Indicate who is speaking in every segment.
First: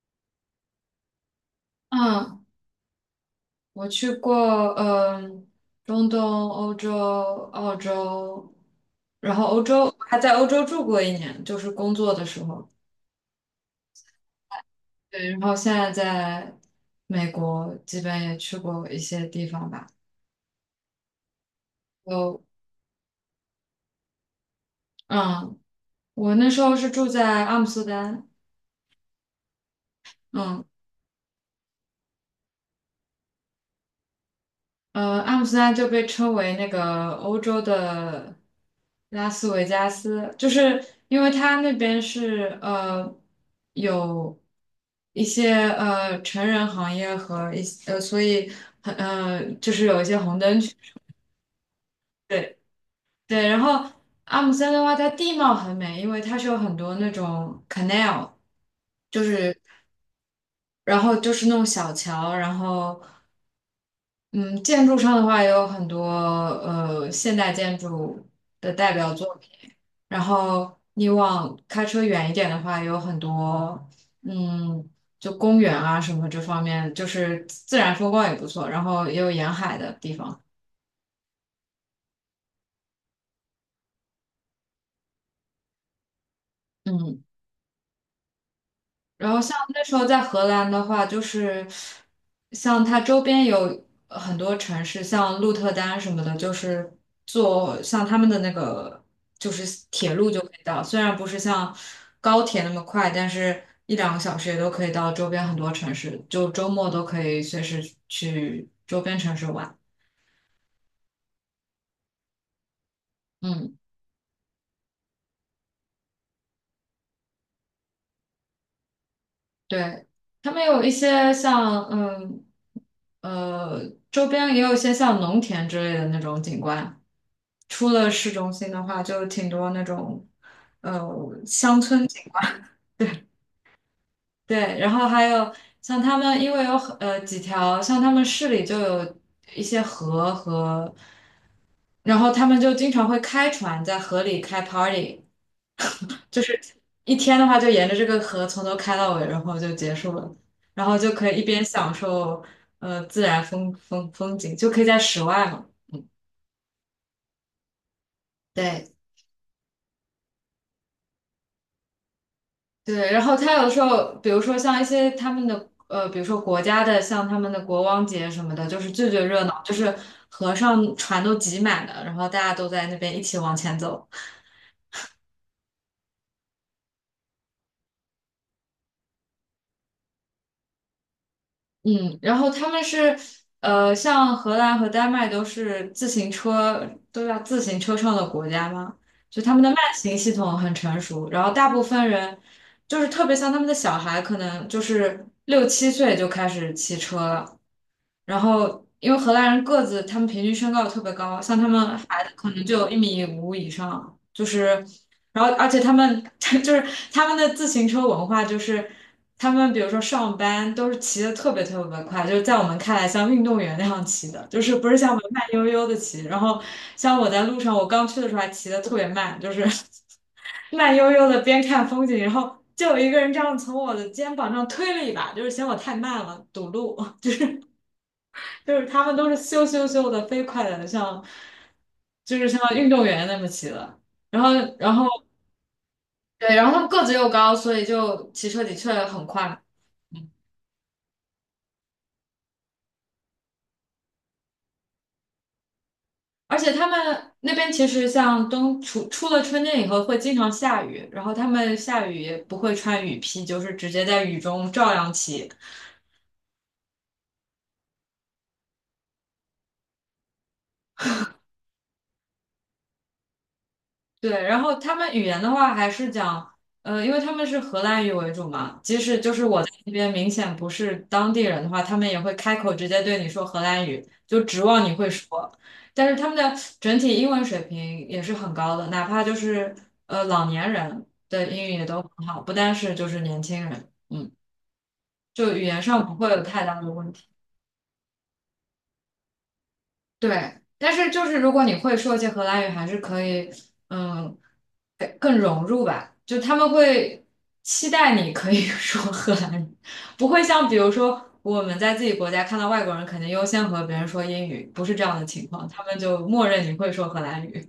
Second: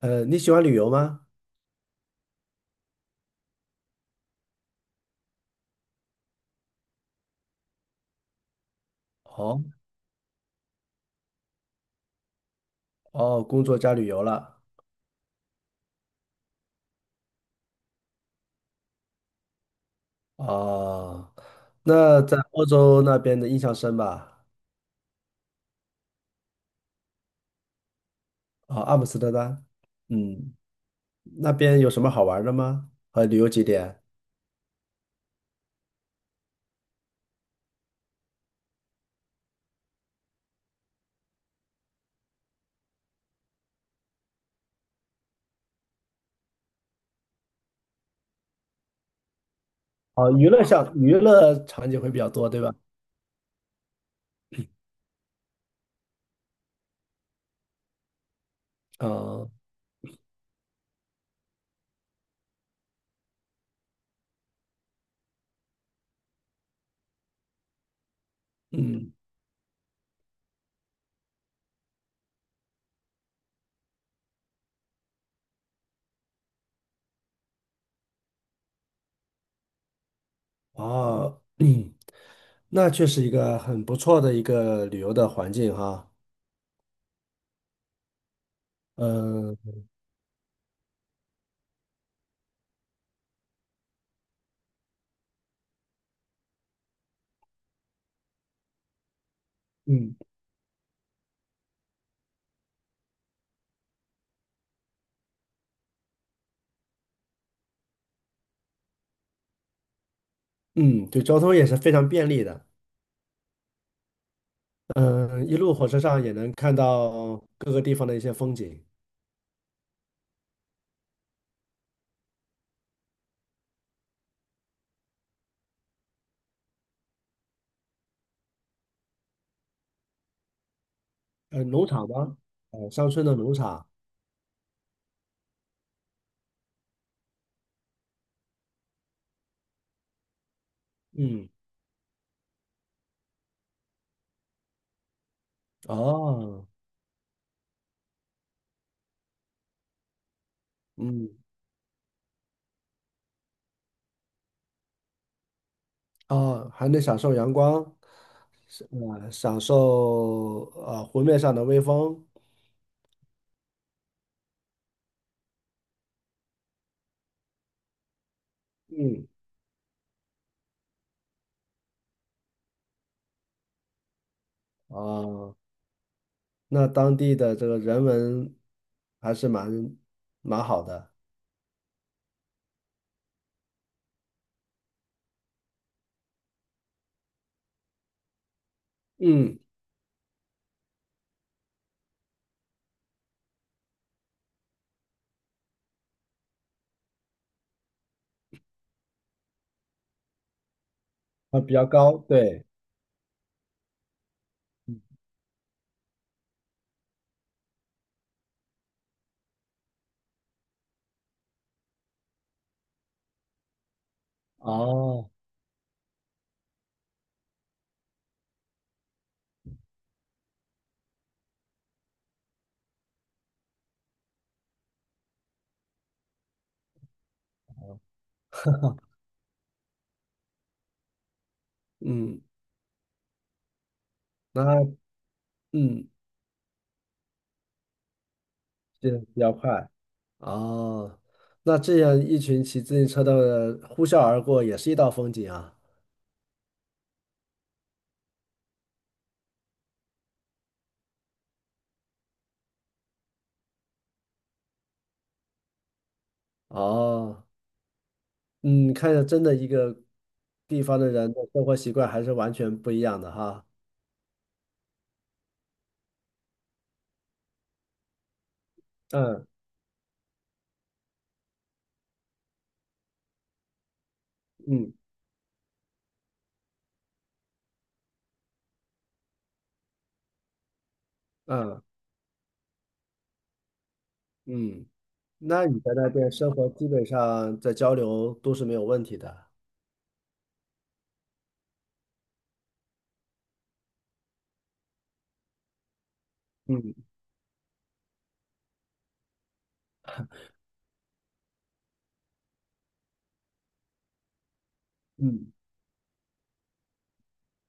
Speaker 1: 你喜欢旅游吗？
Speaker 2: 嗯，我去过，嗯，中东、欧洲、澳洲，然后欧
Speaker 1: 哦
Speaker 2: 洲还在欧洲住过一年，就是工作的时候。
Speaker 1: 哦，工作加旅游了。
Speaker 2: 对，然后现在在美国，基本也去过一些地方吧。
Speaker 1: 哦，那在
Speaker 2: 有，
Speaker 1: 欧洲那边的印象深吧？
Speaker 2: 嗯，我那时候是住在阿姆斯特丹。
Speaker 1: 啊，阿姆斯特丹，嗯，
Speaker 2: 嗯，
Speaker 1: 那边有什么好玩的吗？和旅游景点？
Speaker 2: 阿姆斯特丹就被称为那个欧洲的拉斯维加斯，就是因为它那边是有一些成人行业和一些，所以很就是有一些
Speaker 1: 哦，
Speaker 2: 红
Speaker 1: 娱
Speaker 2: 灯
Speaker 1: 乐
Speaker 2: 区。
Speaker 1: 项娱乐场景会比较多，
Speaker 2: 对
Speaker 1: 对吧？
Speaker 2: 对。然后阿姆斯特丹的话，它地貌很美，因为它是有很多那种 canal，就
Speaker 1: 哦，
Speaker 2: 是然后就是那种小桥。然后嗯，建筑上的话也有很多现代建筑的代表
Speaker 1: 嗯，
Speaker 2: 作品。然后你往开车远一点的话，有很多嗯，就公园啊什么这方面，就是自然风光也不错，然后也有沿海的地方。
Speaker 1: 哦，那确实一个很不错的一个旅游的环境哈。
Speaker 2: 嗯。然后像
Speaker 1: 嗯
Speaker 2: 那时候在荷兰的话，就是像它周边有很多城市，像鹿特丹什么的，就是坐像他们的那个就是铁
Speaker 1: 嗯
Speaker 2: 路就可以到，虽然不是像高铁那么快，但是一两个小时也都可以到周边很多城市，就周末都可以随时去周边城市玩。
Speaker 1: 嗯，对，交通也是非常便利的。
Speaker 2: 嗯，
Speaker 1: 嗯，一路火车上也能看到各个地方的一些风景。
Speaker 2: 对，他们有一些像周边也有一些像农田之类的那种景观。出了市中心的话，就挺多那种，呃，
Speaker 1: 农场吗？乡
Speaker 2: 对，
Speaker 1: 村的农场。
Speaker 2: 对，然后还有像他们，因为有很几条，像他们市里就有一些河和。
Speaker 1: 嗯，
Speaker 2: 然后他们就经常会开船在河里开 party，就是
Speaker 1: 哦，
Speaker 2: 一天的话就沿着这个河从头开到尾，然后就结束了，然后就可
Speaker 1: 嗯，
Speaker 2: 以一边享受自然风景，就可以在室外嘛。
Speaker 1: 哦，还能享受阳光，是
Speaker 2: 对，
Speaker 1: 享受湖面上的微风。
Speaker 2: 对，然后他有时候，比如说像一些他们的比如说国家的，像他们的国王节什么的，就是最最
Speaker 1: 嗯，
Speaker 2: 热闹，就是河上船都挤满了，然后大家都在那边一起往前走。
Speaker 1: 哦，那当地的这个人文还是蛮好的。
Speaker 2: 嗯，然后他们是，像荷兰和丹麦都是自行车都要自行车上的国家嘛，就他
Speaker 1: 嗯，
Speaker 2: 们的慢行系统很成熟，然后大部分人就是特别像他们的小孩，可能就是6、7岁就开始骑车了。然后因为荷兰人个子，他们平均身高特别高，像
Speaker 1: 啊，
Speaker 2: 他
Speaker 1: 比
Speaker 2: 们
Speaker 1: 较高，
Speaker 2: 孩子可能
Speaker 1: 对。
Speaker 2: 就有1.5米以上，就是。然后而且他们 就是他们的自行车文化，就是他们比如说上班都是骑的特别特别快，就是在我们看来像运动员那样骑的，就是不是像我们
Speaker 1: 哦，
Speaker 2: 慢悠悠的骑。然后像我在路上，我刚去的时候还骑的特别慢，就是 慢悠悠的边看风景，然后就有一个人这样从我的肩膀上推了一把，就是嫌我太慢了，堵路。就是他们都是咻咻咻的飞快的，像就
Speaker 1: 嗯，
Speaker 2: 是像运动员那么骑的。然后，
Speaker 1: 那
Speaker 2: 然后。
Speaker 1: 嗯，
Speaker 2: 对，然后他们个子又高，所以就骑车的确
Speaker 1: 这
Speaker 2: 很
Speaker 1: 比较
Speaker 2: 快。
Speaker 1: 快。
Speaker 2: 嗯，
Speaker 1: 哦，那这样一群骑自行车的呼啸而过，也是一道风景啊。
Speaker 2: 而且他们那边其实像出了春天以后会经常下雨，然后他们下雨也不会穿雨披，就是直接在雨中照样骑。
Speaker 1: 哦，嗯，看着真的一个地方的人的生活习惯还是完全不一样的哈。
Speaker 2: 对，然后他们语言的话还是讲，因为他们是荷兰语为主嘛，即使就是
Speaker 1: 嗯
Speaker 2: 我在那边明显不是当地人的话，他们也会开口直接对你说荷兰语，就指望
Speaker 1: 嗯
Speaker 2: 你会说。但是他们的整体英文水平也是很高的，哪怕就是老年人的英语
Speaker 1: 嗯
Speaker 2: 也都很好，不单是就是年轻人。嗯，
Speaker 1: 嗯，
Speaker 2: 就语
Speaker 1: 那你
Speaker 2: 言
Speaker 1: 在
Speaker 2: 上
Speaker 1: 那
Speaker 2: 不会
Speaker 1: 边
Speaker 2: 有
Speaker 1: 生
Speaker 2: 太
Speaker 1: 活，
Speaker 2: 大
Speaker 1: 基
Speaker 2: 的
Speaker 1: 本
Speaker 2: 问题。
Speaker 1: 上在交流都是没有问题的。
Speaker 2: 对，但是就是如果你会说一些荷兰语，还是可以。嗯。就他们
Speaker 1: 嗯
Speaker 2: 会期待你可以 说荷兰语，不会像比如说我们在自己国家看到外国人，肯定优先和别人说英语，不是这样的情
Speaker 1: 嗯
Speaker 2: 况，他们就默认你会说荷兰语。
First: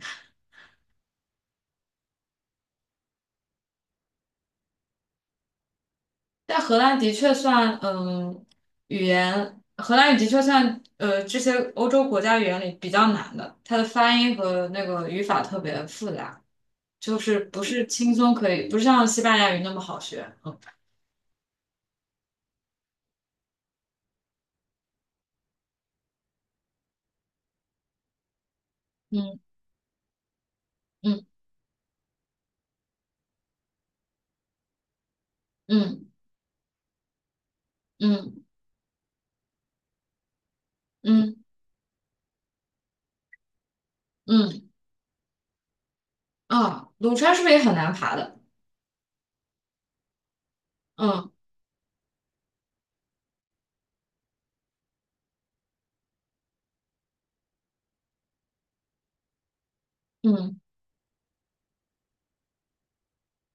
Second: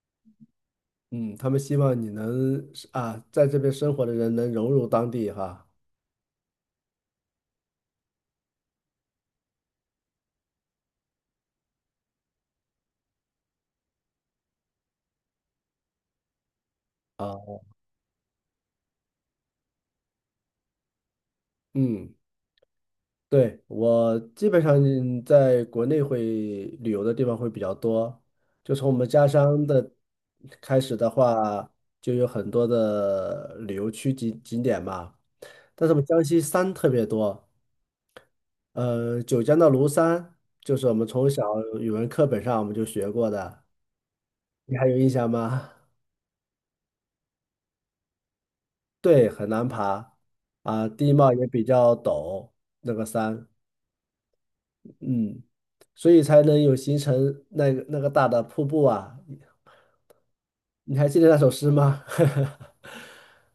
Speaker 1: 嗯，他们希望你能啊，在这边生活的人能融入当地哈。
Speaker 2: 但荷兰的确算，语言，荷兰语的确算，这些欧洲国家语言里比较难的，它的发音和那个语法特别复杂，就是
Speaker 1: 啊，
Speaker 2: 不是轻松可以，不是像西班牙语那么好学。
Speaker 1: 嗯。对，我基本上在国内会旅游的地方会比较多，就从我们家
Speaker 2: 嗯
Speaker 1: 乡的开始的
Speaker 2: 嗯
Speaker 1: 话，就有很多的旅游区景点嘛。但是我
Speaker 2: 嗯
Speaker 1: 们江西山特别多，
Speaker 2: 嗯嗯
Speaker 1: 九江的庐山就是我们
Speaker 2: 嗯嗯。
Speaker 1: 从
Speaker 2: 嗯
Speaker 1: 小语文课本上我们就学过的，
Speaker 2: 嗯
Speaker 1: 你还有印象吗？
Speaker 2: 啊，庐山是不是也很难爬的？
Speaker 1: 对，很难爬啊，地
Speaker 2: 嗯
Speaker 1: 貌也比较陡，那个山，嗯。所以才能有形成那个大的瀑布啊。
Speaker 2: 嗯，
Speaker 1: 你还记得那首诗吗？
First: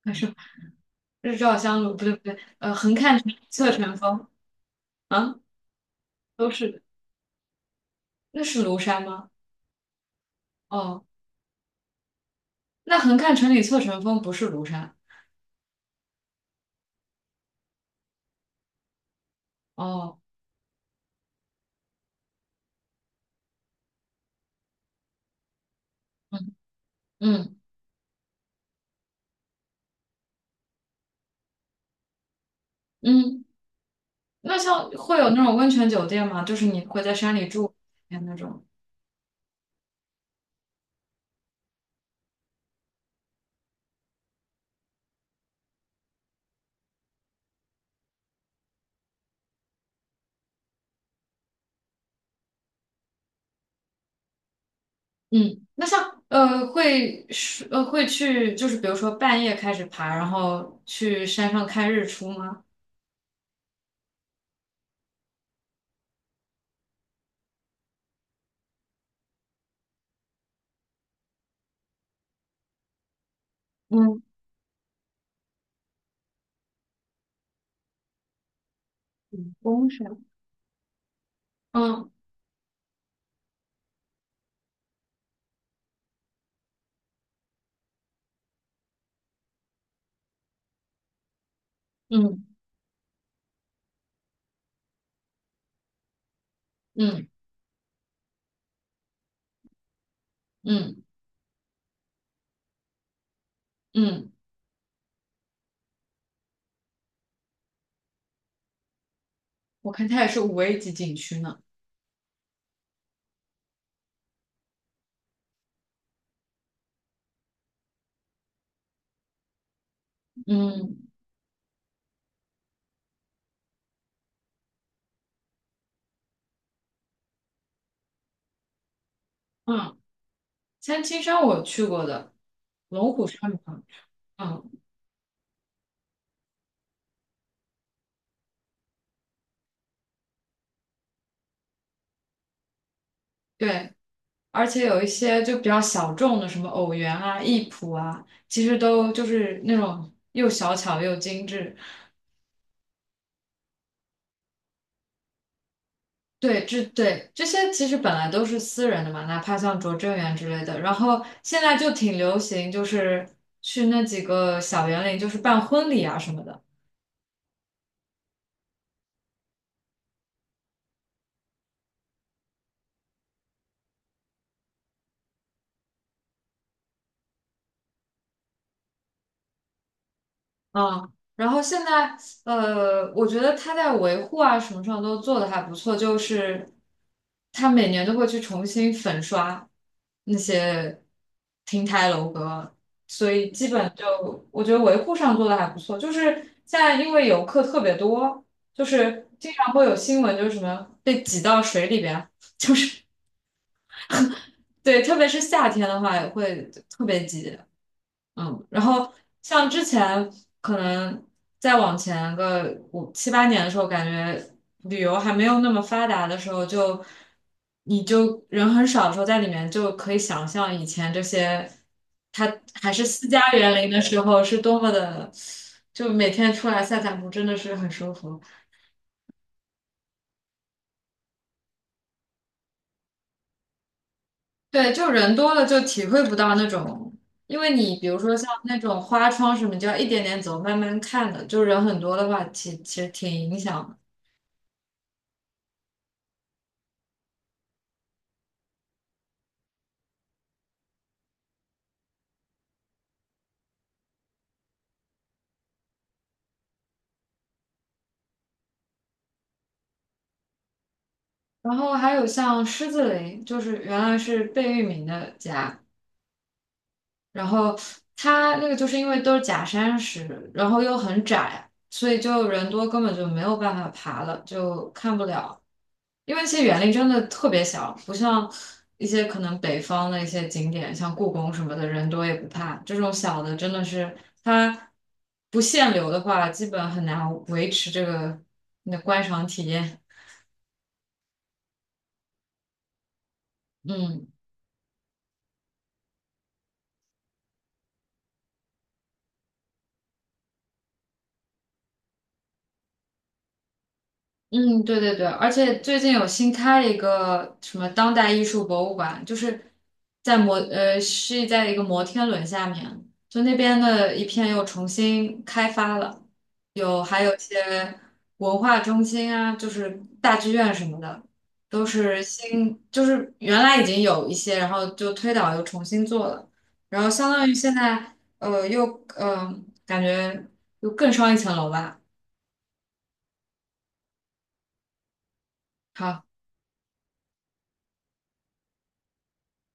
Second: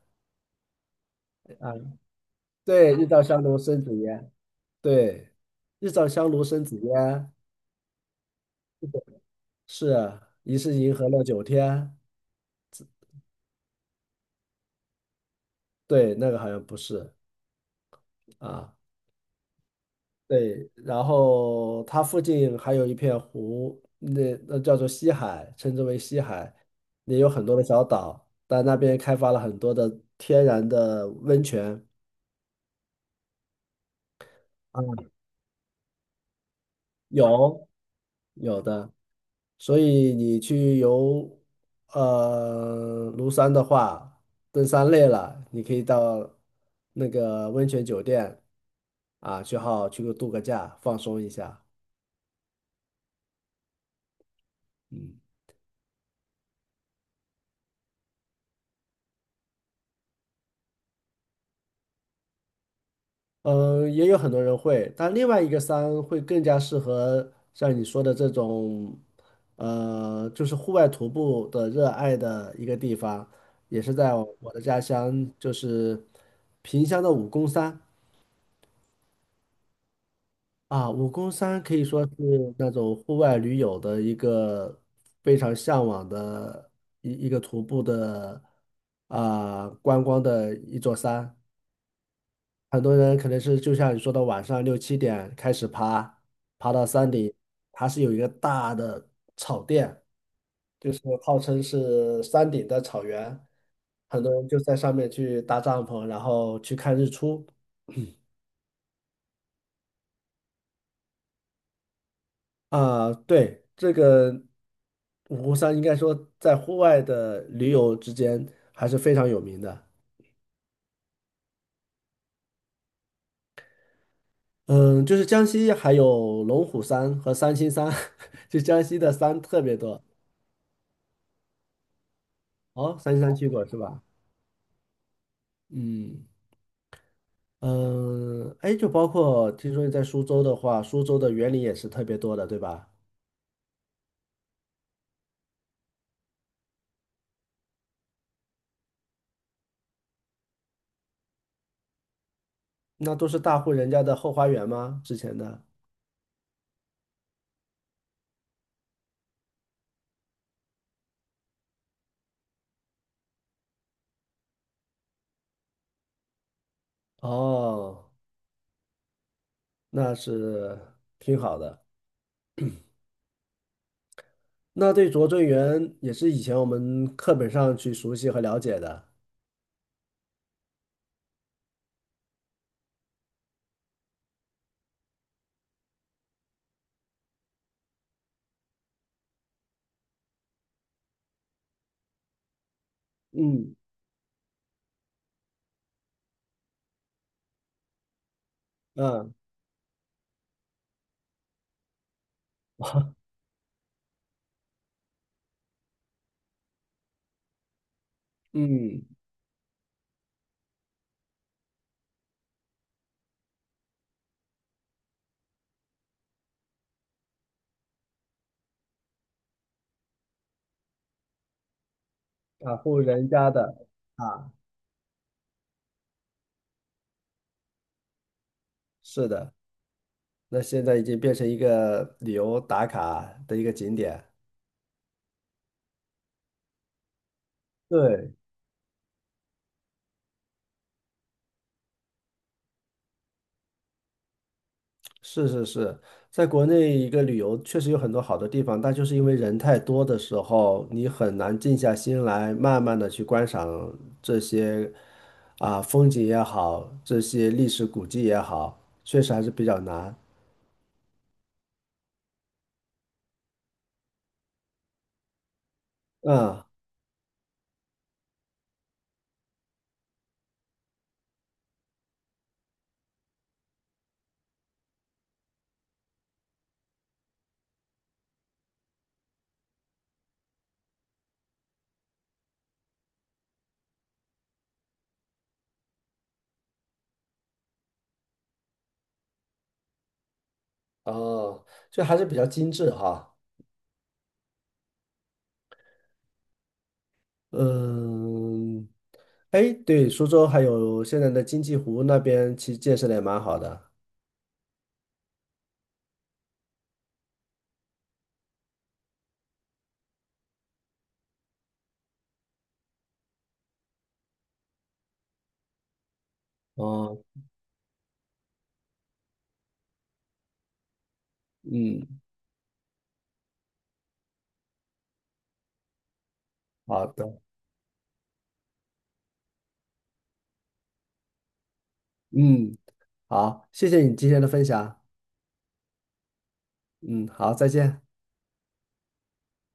Speaker 2: 还是日照
Speaker 1: 啊，
Speaker 2: 香炉，不对不对，
Speaker 1: 对，
Speaker 2: 横
Speaker 1: 日
Speaker 2: 看
Speaker 1: 照
Speaker 2: 成岭
Speaker 1: 香炉
Speaker 2: 侧
Speaker 1: 生紫
Speaker 2: 成峰。
Speaker 1: 烟，对，
Speaker 2: 啊，
Speaker 1: 日照香炉
Speaker 2: 都
Speaker 1: 生
Speaker 2: 是
Speaker 1: 紫
Speaker 2: 的。
Speaker 1: 烟，
Speaker 2: 那是庐山吗？
Speaker 1: 是啊疑是银
Speaker 2: 哦，
Speaker 1: 河落九天，
Speaker 2: 那横看成岭侧成峰不是庐山。
Speaker 1: 对，那个好像不是啊，
Speaker 2: 哦，
Speaker 1: 对，然后它附近还有一片湖，那叫做西海，称之为西
Speaker 2: 嗯
Speaker 1: 海，也有很多
Speaker 2: 嗯
Speaker 1: 的小岛，但那边开发了很多的天然的温泉。
Speaker 2: 嗯，那像会有那种温泉酒店吗？就是你会在山里
Speaker 1: 有
Speaker 2: 住哎那
Speaker 1: 有
Speaker 2: 种。
Speaker 1: 的，所以你去游庐山的话，登山累了，你可以到那个温泉酒店啊，去个度个假，放松一下。嗯
Speaker 2: 嗯，那像会是会去，就是比如说半夜开始爬，然后去山上看日出吗？
Speaker 1: 嗯，也有很多人会，但另外一个山会更加适合像你说的这种，就是户外徒步的热爱的一个地方，也是在
Speaker 2: 嗯，
Speaker 1: 我的家乡，就是萍乡的武功山。
Speaker 2: 嗯，公山。
Speaker 1: 啊，武功山可以说
Speaker 2: 嗯
Speaker 1: 是那种户外驴友的一个非常向往的一个徒步的啊、观光的一座山。
Speaker 2: 嗯
Speaker 1: 很多人可能是就像你说的，晚上六七点开始爬，爬到山
Speaker 2: 嗯。
Speaker 1: 顶，它是有一个大的草甸，就是
Speaker 2: 嗯
Speaker 1: 号称是山顶的草原，很多
Speaker 2: 嗯，
Speaker 1: 人就在上面去搭帐篷，然后去看日出。
Speaker 2: 我看它也是5A 级景区呢。
Speaker 1: 啊，对，这个五湖山应该说在户外的驴友之间还是非常有名的。
Speaker 2: 嗯
Speaker 1: 嗯，就是江西还有龙虎山和三清山，就江西的山特别
Speaker 2: 嗯，
Speaker 1: 多。
Speaker 2: 三清山我去过的，
Speaker 1: 哦，
Speaker 2: 龙
Speaker 1: 三清
Speaker 2: 虎
Speaker 1: 山去
Speaker 2: 山没
Speaker 1: 过是
Speaker 2: 有。
Speaker 1: 吧？
Speaker 2: 嗯，
Speaker 1: 嗯嗯，哎，就包括听说你在苏州的话，苏州的园林也是特别多的，对吧？
Speaker 2: 对，而且有一些就比较小众的，什么偶园啊、艺圃啊，其实都就是那种又小巧又精致。
Speaker 1: 那都是大户人家的后花园吗？之前的？
Speaker 2: 对，这对这些其实本来都是私人的嘛，哪怕像拙政园之类的，然后现在就挺流行，就是去那几个小园林，就是办婚礼啊什么的。
Speaker 1: 哦，那是挺好的。那对拙政园也是以前我们课本上去熟悉和了解的。
Speaker 2: 嗯，然后现在，我觉得他在维护啊什么上都做的还不错，就是他每年都会去重新粉刷那些亭台楼阁，所以基
Speaker 1: 嗯
Speaker 2: 本就我觉得维护上做的还不错。就是现在因为游客特别多，就是
Speaker 1: 嗯
Speaker 2: 经常会有新闻，就是什么被挤到水里边，对，特别是夏天的话也会特别挤。嗯，然
Speaker 1: 嗯，
Speaker 2: 后像之前可能再往前个5、7、8年的时候，感觉旅游还没有那么发达的时候就，你就人很少的时候，在里面就可以想象以前这些，它
Speaker 1: 大
Speaker 2: 还
Speaker 1: 户
Speaker 2: 是私
Speaker 1: 人
Speaker 2: 家
Speaker 1: 家
Speaker 2: 园
Speaker 1: 的
Speaker 2: 林的时候
Speaker 1: 啊，
Speaker 2: 是多么的，就每天出来散散步真的是很舒服。
Speaker 1: 是的，那现在已经变成一个旅游打卡的一个景点。
Speaker 2: 对，就人多了就体会不到那种，因为你比如
Speaker 1: 对，
Speaker 2: 说像那种花窗什么，你就要一点点走，慢慢看的，就人很多的话，其实挺影响的。
Speaker 1: 是是是，在国内一个旅游确实有很多好的地方，但就是因为人太多的时候，你很难静下心来，慢慢的去观赏这些啊风景也好，这些历史古迹也好，确实还是比较难。
Speaker 2: 然后还有像狮子林，就是原来是贝聿铭的家，
Speaker 1: 嗯。
Speaker 2: 然后它那个就是因为都是假山石，然后又很窄，所以就人多根本就没有办法爬了，就看不了。因为其实园林真的特别小，不像一些可能北方的一些景点，像故宫什么的，人多也不怕。这种小的真的是它不限流的话，基本很难维持这个你的观赏体验。
Speaker 1: 哦，就还是比较精致哈。
Speaker 2: 嗯。
Speaker 1: 嗯，哎，对，苏州还有现在的金鸡湖那边，其实建设的也蛮好的。
Speaker 2: 嗯，对对对，而且最近有新开了一个什么当代艺术博物馆，就是在摩呃是在一个摩天轮下面，就那边的一片又重新开发了，有
Speaker 1: 哦，
Speaker 2: 还有一些文化中心啊，就是大剧院什么的，都
Speaker 1: 嗯，
Speaker 2: 是新，就是原来已经有一些，然后就推倒又重新做了，然
Speaker 1: 好
Speaker 2: 后相
Speaker 1: 的，
Speaker 2: 当于现在又呃感觉又更上一层楼吧。
Speaker 1: 嗯，好，谢谢你今天的分享。
Speaker 2: 好。
Speaker 1: 嗯，好，再见。